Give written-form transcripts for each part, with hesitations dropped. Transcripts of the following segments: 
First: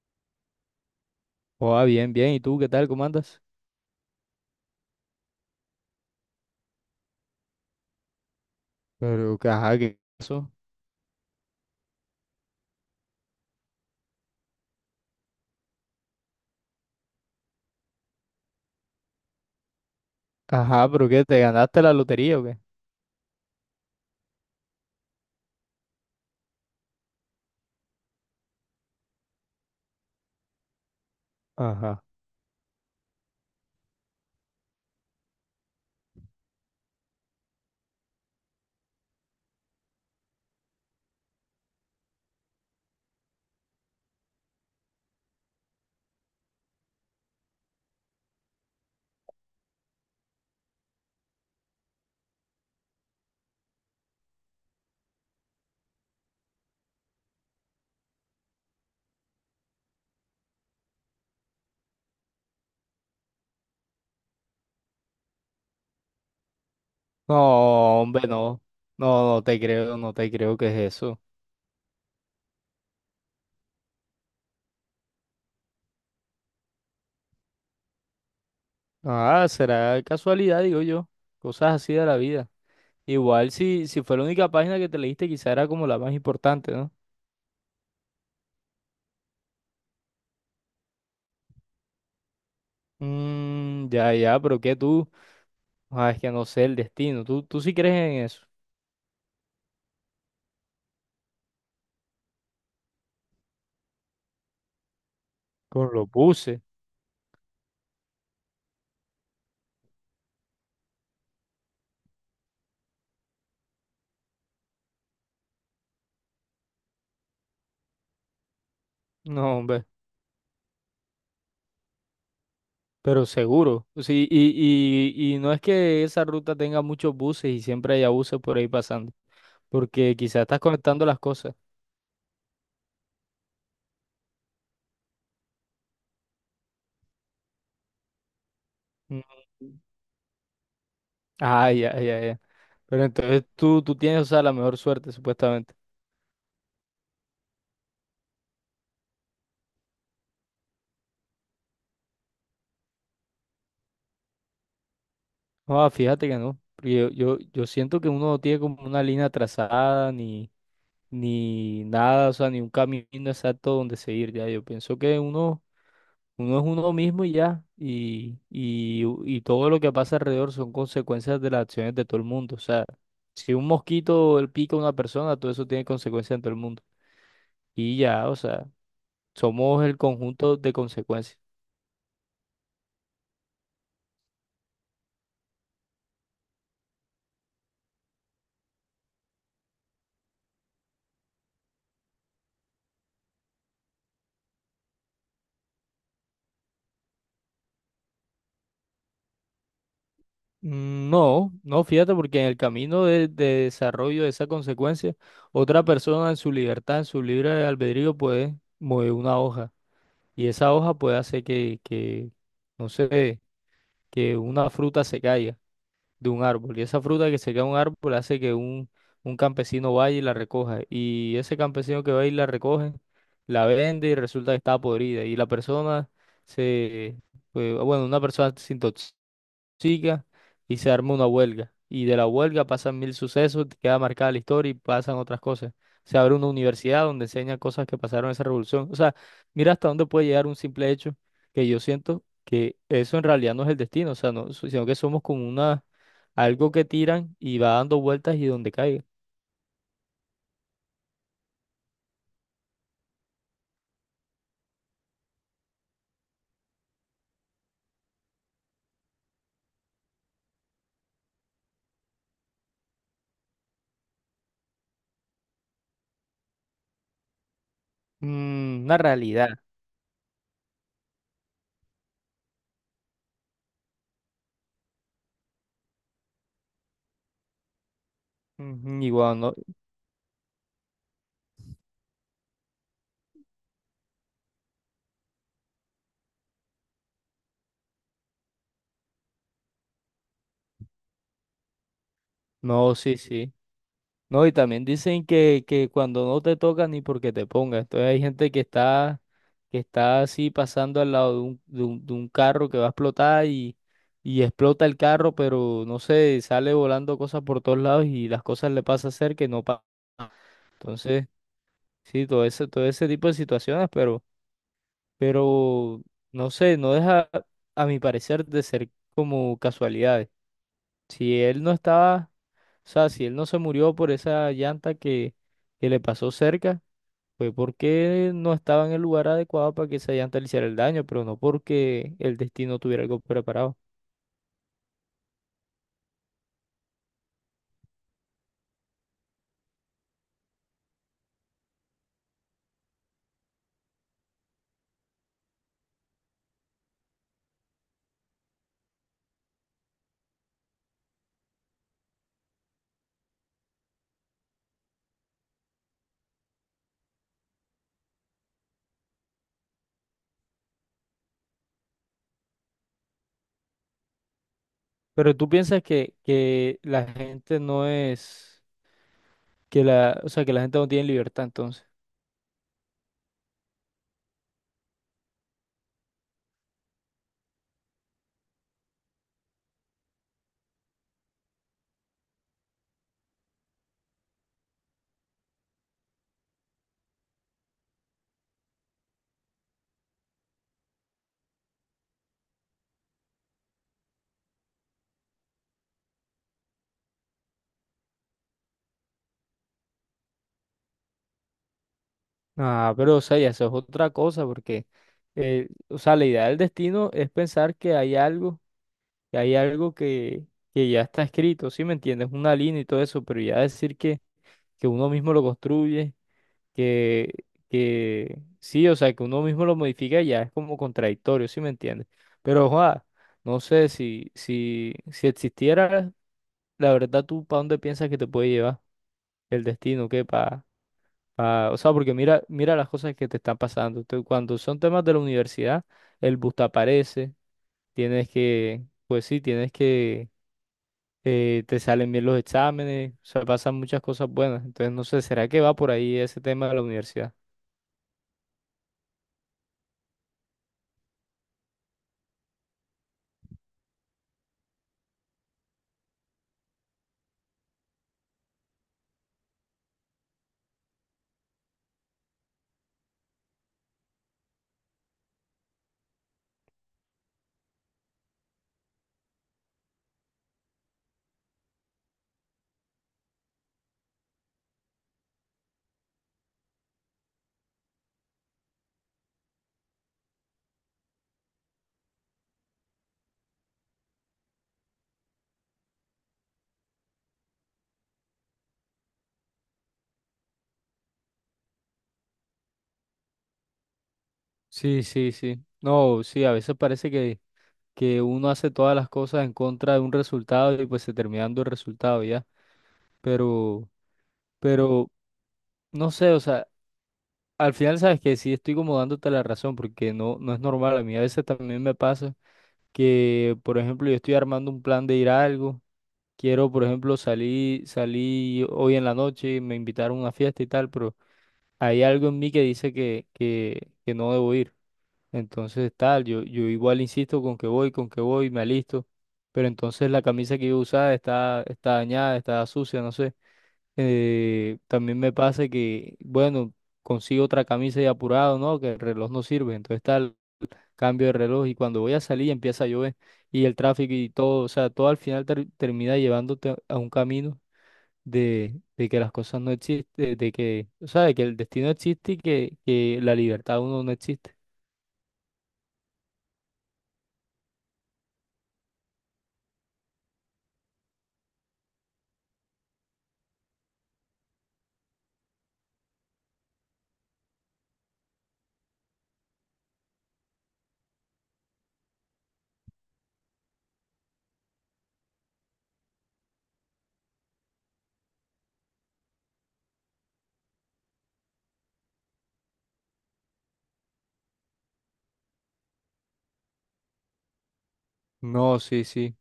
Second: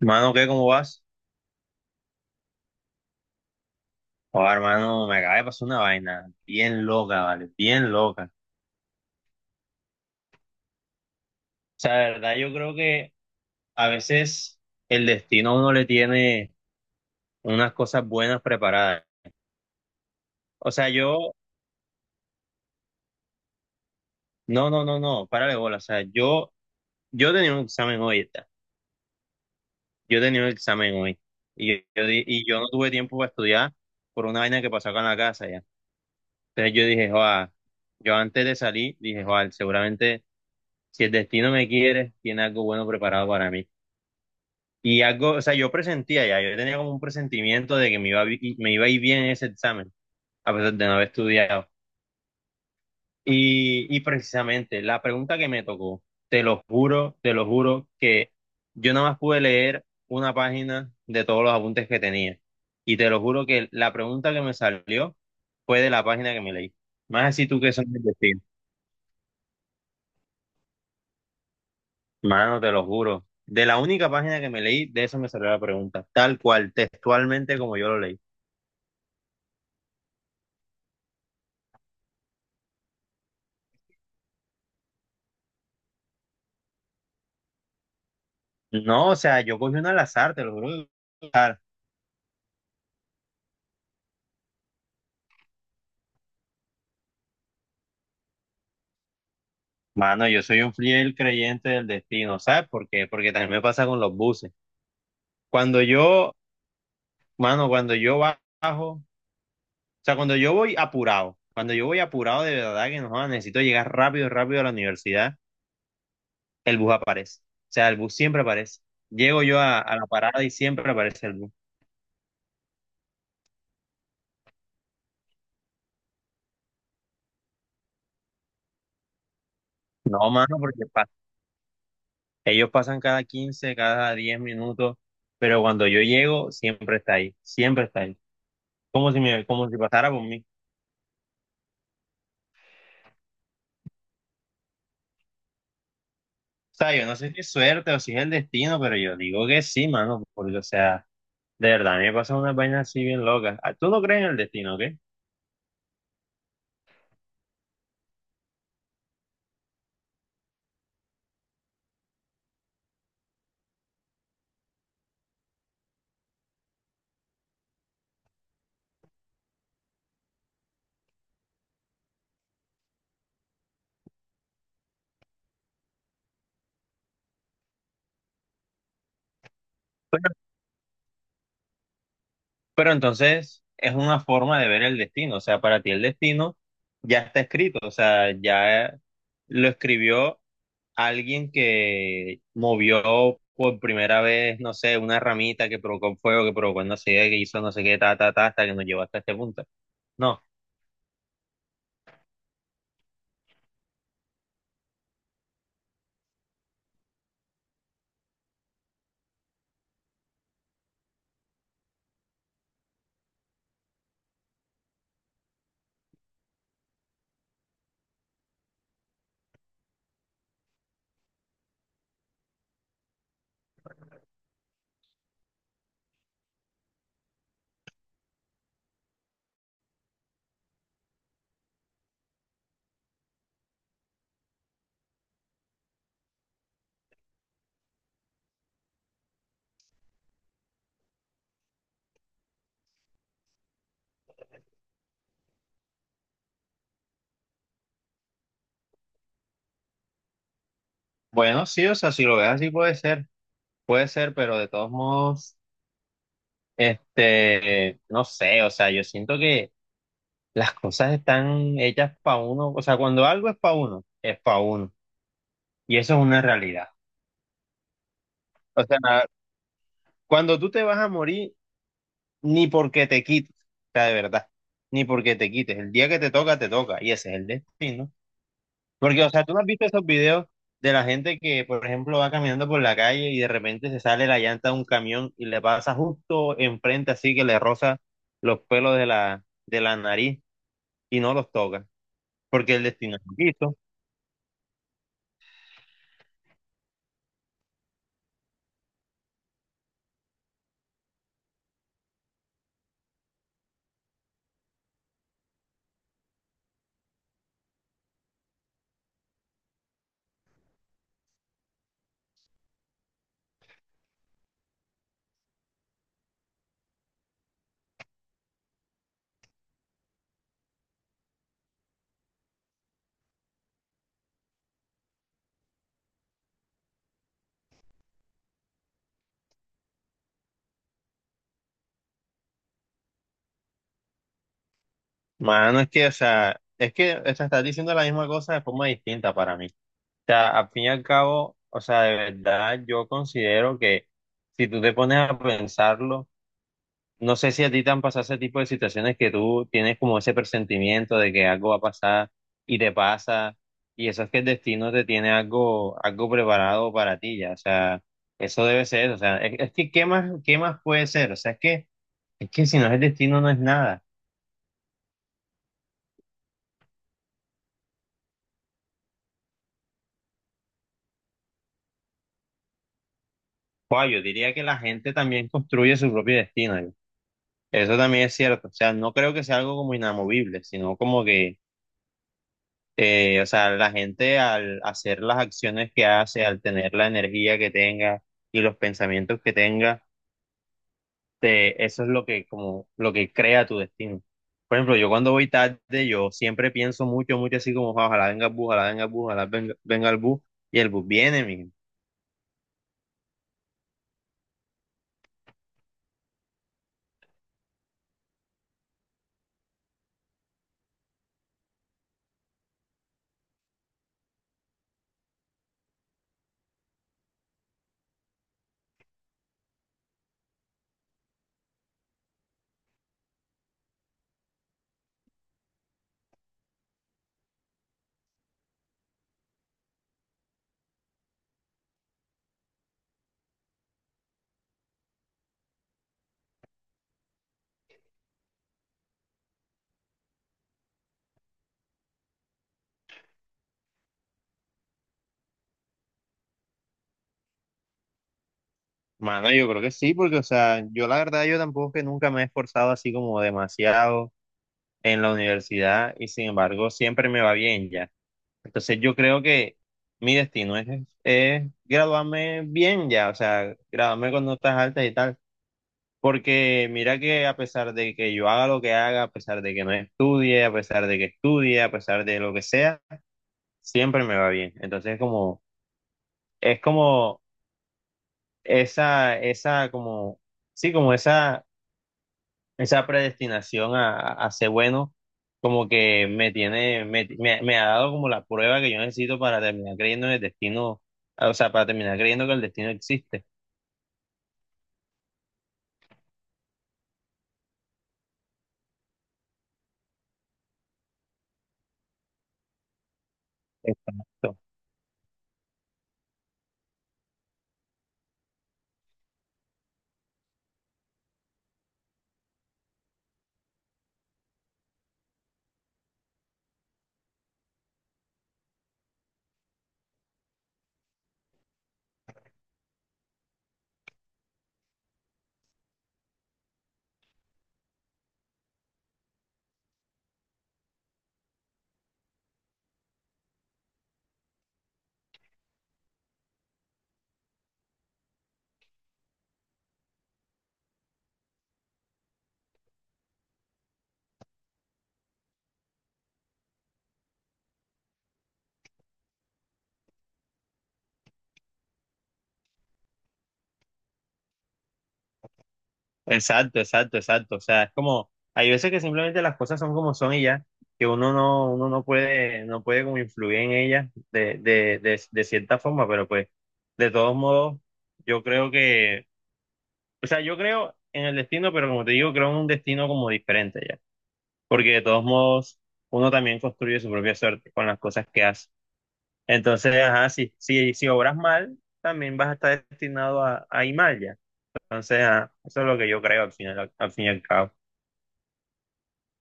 Mano, ¿qué? ¿Cómo vas? Oh, bien, bien. ¿Y tú qué tal? ¿Cómo andas? Oh, hermano, me acaba de pasar una vaina bien loca, ¿vale? Bien loca. O Pero, ajá, ¿qué pasó? sea, de verdad, yo creo que a veces el destino a uno le tiene unas cosas buenas preparadas. O sea, Ajá, ¿pero qué? yo, ¿Te ganaste la lotería o qué? no, no, no, no, párale bola. O sea, yo tenía un examen hoy, ¿está? Yo tenía un examen hoy. Y Ajá. Yo no tuve tiempo para estudiar por una vaina que pasó acá en la casa, ¿ya? Entonces yo dije, joa, yo antes de salir, dije, joa, seguramente si el destino me quiere, tiene algo bueno preparado para mí. Y algo, o sea, yo presentía ya, yo tenía como un presentimiento de que me iba a ir bien en ese examen, a pesar de no haber estudiado. Y precisamente la pregunta que me tocó, te lo juro, que yo nada más pude leer una página de todos los apuntes que tenía. Y te lo juro que la pregunta que me salió fue de la página que me leí. Más así tú que sabes No, hombre, decir, no. No, no te creo, no te creo que es eso. mano, te lo juro. De la única página que me leí, de eso me salió la pregunta, tal cual, textualmente como yo lo leí. Ah, será casualidad, digo yo. Cosas así de la vida. Igual si fue la única página que te leíste, quizá era como la más importante, ¿no? No, o sea, yo cogí una al azar, te lo juro, que cogí una al azar. Mmm, ya, ya, pero ¿qué tú? Ah, es que no sé el destino. ¿Tú sí crees en eso? Mano, yo soy un fiel creyente del destino, ¿sabes por qué? Porque también me pasa con los buses. Cuando Con lo yo, puse. mano, cuando yo bajo, o sea, cuando yo voy apurado, cuando yo voy apurado de verdad que no, joda, necesito llegar rápido, rápido a la universidad, el bus aparece. O sea, el bus siempre aparece. Llego yo No, hombre. a la parada y siempre aparece el bus. Pero seguro, sí, y no es que esa ruta tenga muchos buses y siempre haya buses por ahí pasando, porque No, quizás mano, estás porque conectando las cosas. ellos pasan cada 15, cada 10 minutos, pero cuando yo llego, siempre está ahí, siempre está ahí, como si Mm. me, como si pasara por mí. Ah, ya, ya, ya. Pero entonces tú tienes, o sea, la mejor suerte, supuestamente. O sea, yo no sé si es suerte o si es el destino, pero yo digo que sí, mano, porque, o sea, de verdad, a mí me pasan unas vainas así bien locas. Ah, tú no crees en el destino, ¿ok? No, fíjate que no, porque yo siento que uno no tiene como una línea trazada, ni nada, o sea, ni un camino exacto donde seguir, ya. Yo pienso que uno. Uno es uno mismo y ya. Y todo lo que pasa alrededor son consecuencias de las acciones de todo el mundo. O sea, si un mosquito le pica a una persona, todo eso tiene consecuencias en todo el mundo. Y ya, o sea, somos el Pero, conjunto de consecuencias. pero entonces es una forma de ver el destino, o sea, para ti el destino ya está escrito, o sea, ya lo escribió alguien que movió por primera vez, no sé, una ramita que provocó fuego, que provocó no sé qué, que hizo no sé qué, ta, ta, ta, hasta que nos llevó hasta este punto. No. Mm. No, no, fíjate, porque en el camino de desarrollo de esa consecuencia, otra persona en su libertad, en su libre albedrío, puede mover una hoja. Y esa hoja puede hacer no sé, que una fruta se caiga de un árbol. Y esa fruta que se cae de un árbol hace que un campesino vaya y la recoja. Y ese campesino que va y la recoge, la vende y resulta que está podrida. Y la persona se, pues, bueno, una persona se intoxica y se arma una huelga. Y de la huelga pasan mil sucesos, queda marcada la historia y pasan otras cosas. Se abre una universidad donde enseña cosas que pasaron en esa revolución. O sea, mira hasta dónde puede llegar un simple hecho, que yo siento que eso en realidad no es el destino, o sea, no, sino que somos como una, algo que tiran y va dando vueltas y donde caiga. Bueno, sí, o sea, si lo ves así puede ser. Puede ser, pero de todos modos, este, no sé, o sea, yo siento que las cosas están hechas para uno, o sea, cuando algo es para uno, y eso es una realidad. O Mm, sea, una realidad. cuando tú te vas a morir, ni porque te quites, o sea, de verdad, ni porque te quites, el día que te toca, y ese es el destino. Ujú. Porque, o Igual, sea, tú no, no has visto esos videos de la gente que, por ejemplo, va caminando por la calle y de repente se sale la llanta de un camión y le pasa justo enfrente, así que le roza los pelos de la nariz y no los toca, porque el no, destino sí, es sí. poquito. No, y también dicen que cuando no te toca ni porque te pongas. Entonces hay gente que está así pasando al lado de un, de un carro que va a explotar y explota el carro, pero no sé, sale volando cosas por todos lados y las cosas le pasa a ser que no pasa. Entonces, sí, todo ese tipo de situaciones, pero no sé, no deja, a mi parecer, de ser como casualidades. Si él no estaba, o sea, si él no se murió por esa llanta que le pasó cerca, fue porque no estaba en el lugar adecuado para que esa llanta le hiciera el daño, pero no porque el destino tuviera algo preparado. Mano, es que, o sea, es que, o sea, estás diciendo la misma cosa de forma distinta para mí. O sea, al fin y al cabo, o sea, de verdad, yo considero que si tú te pones a pensarlo, no sé si a ti te han pasado ese tipo de situaciones, que tú tienes como ese presentimiento de que algo va a pasar y te pasa, y eso es que el destino te tiene algo, algo preparado para ti ya, o sea, eso debe ser, o sea, es que qué más puede ser? O sea, es que si no es el destino no es nada. Pero tú piensas que la gente no es, que la, o sea, que la gente no tiene libertad entonces. Guau, yo diría que la gente también construye su propio destino, yo. Eso también es cierto, o sea, no creo que sea algo como inamovible, sino como que, eh, o sea, la gente al hacer las acciones que hace, al tener la energía que tenga y los pensamientos que tenga, eso es lo que como lo que crea tu destino. Por ejemplo, yo cuando voy tarde, yo siempre pienso mucho, mucho así como, "Ah, ojalá venga el bus, ojalá venga el bus, ojalá venga, venga el bus", y el bus viene, mi Ah, pero o sea, ya eso es otra cosa, porque, o sea, la idea del destino es pensar que hay algo, que hay algo que ya está escrito, ¿sí me entiendes? Una línea y todo eso, pero ya decir que uno mismo lo construye, que, que sí, o sea, que uno mismo lo modifica ya es como contradictorio, ¿sí me entiendes? Pero, ojalá, no sé si existiera, la verdad, ¿tú para dónde piensas que te puede llevar el destino? ¿Qué? Ah, o sea, porque mira, mira las cosas que te están pasando. Tú, cuando son temas de la universidad, el bus te aparece, tienes que, pues sí, tienes que, te salen bien los exámenes, o sea, pasan muchas cosas buenas. Entonces, no sé, ¿será que va por ahí ese tema de la universidad? mano, yo creo que sí, porque, o sea, yo la verdad, yo tampoco es que nunca me he esforzado así como demasiado en la universidad, y sin embargo, siempre me va bien ya. Entonces yo creo que mi destino es graduarme bien ya, o sea, graduarme con notas altas y tal. Porque mira que a pesar de que yo haga lo que haga, a pesar de que no estudie, a pesar de que estudie, a pesar de lo que sea, siempre me va bien. Entonces como, es como esa, como, sí, como esa esa predestinación a ser bueno, como que me tiene, me, me ha dado como la prueba que yo necesito para terminar creyendo en el destino, o sea, para terminar creyendo que el destino existe. Sí, sí, sí. No, sí, a veces parece que uno hace todas las cosas en contra de un resultado y pues se termina dando el resultado ya. Pero, Exacto. pero, no sé, o sea. Al final sabes que sí estoy como dándote la razón porque no, no es normal. A mí a veces también me pasa que, por ejemplo, yo estoy armando un plan de ir a algo. Quiero, por ejemplo, salir hoy en la noche, me invitaron a una fiesta y tal, pero hay algo en mí que dice que no debo ir. Entonces, tal, yo igual insisto con que voy, me alisto. Pero entonces la camisa que yo usaba está, está dañada, está sucia, no sé. También me pasa que, bueno, consigo otra camisa y apurado, ¿no? Que el reloj no sirve. Entonces tal, cambio de reloj y cuando voy a salir empieza a llover y el tráfico y todo, o sea, todo al final termina llevándote a un camino de que las cosas no existen, de que, o sea, de que el destino existe y que la libertad de uno no existe. Exacto, exacto, exacto. O sea, es como, hay veces que simplemente las cosas son como son y ya, que uno no puede, no puede como influir en ellas de cierta forma, pero pues, de todos modos, yo creo que, o sea, yo creo en el destino, pero como te digo, creo en un destino como diferente ya. Porque de todos modos uno también construye su propia suerte con las cosas que hace. Entonces, ajá, si obras mal, también vas a estar destinado a ir mal ya. Entonces, ajá, eso es lo que yo creo al final, al fin y al cabo. No, sí, sí.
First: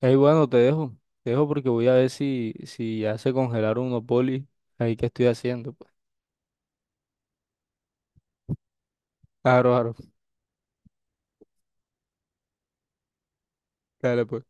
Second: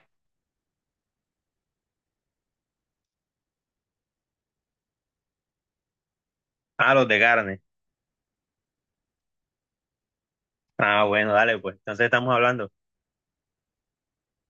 Ey, bueno, te dejo. Te dejo porque voy a ver si ya se congelaron unos polis ahí que estoy haciendo. Pues. Ah, los de carne. Claro, claro. Ah, bueno, dale, pues. Entonces estamos hablando. Dale, pues.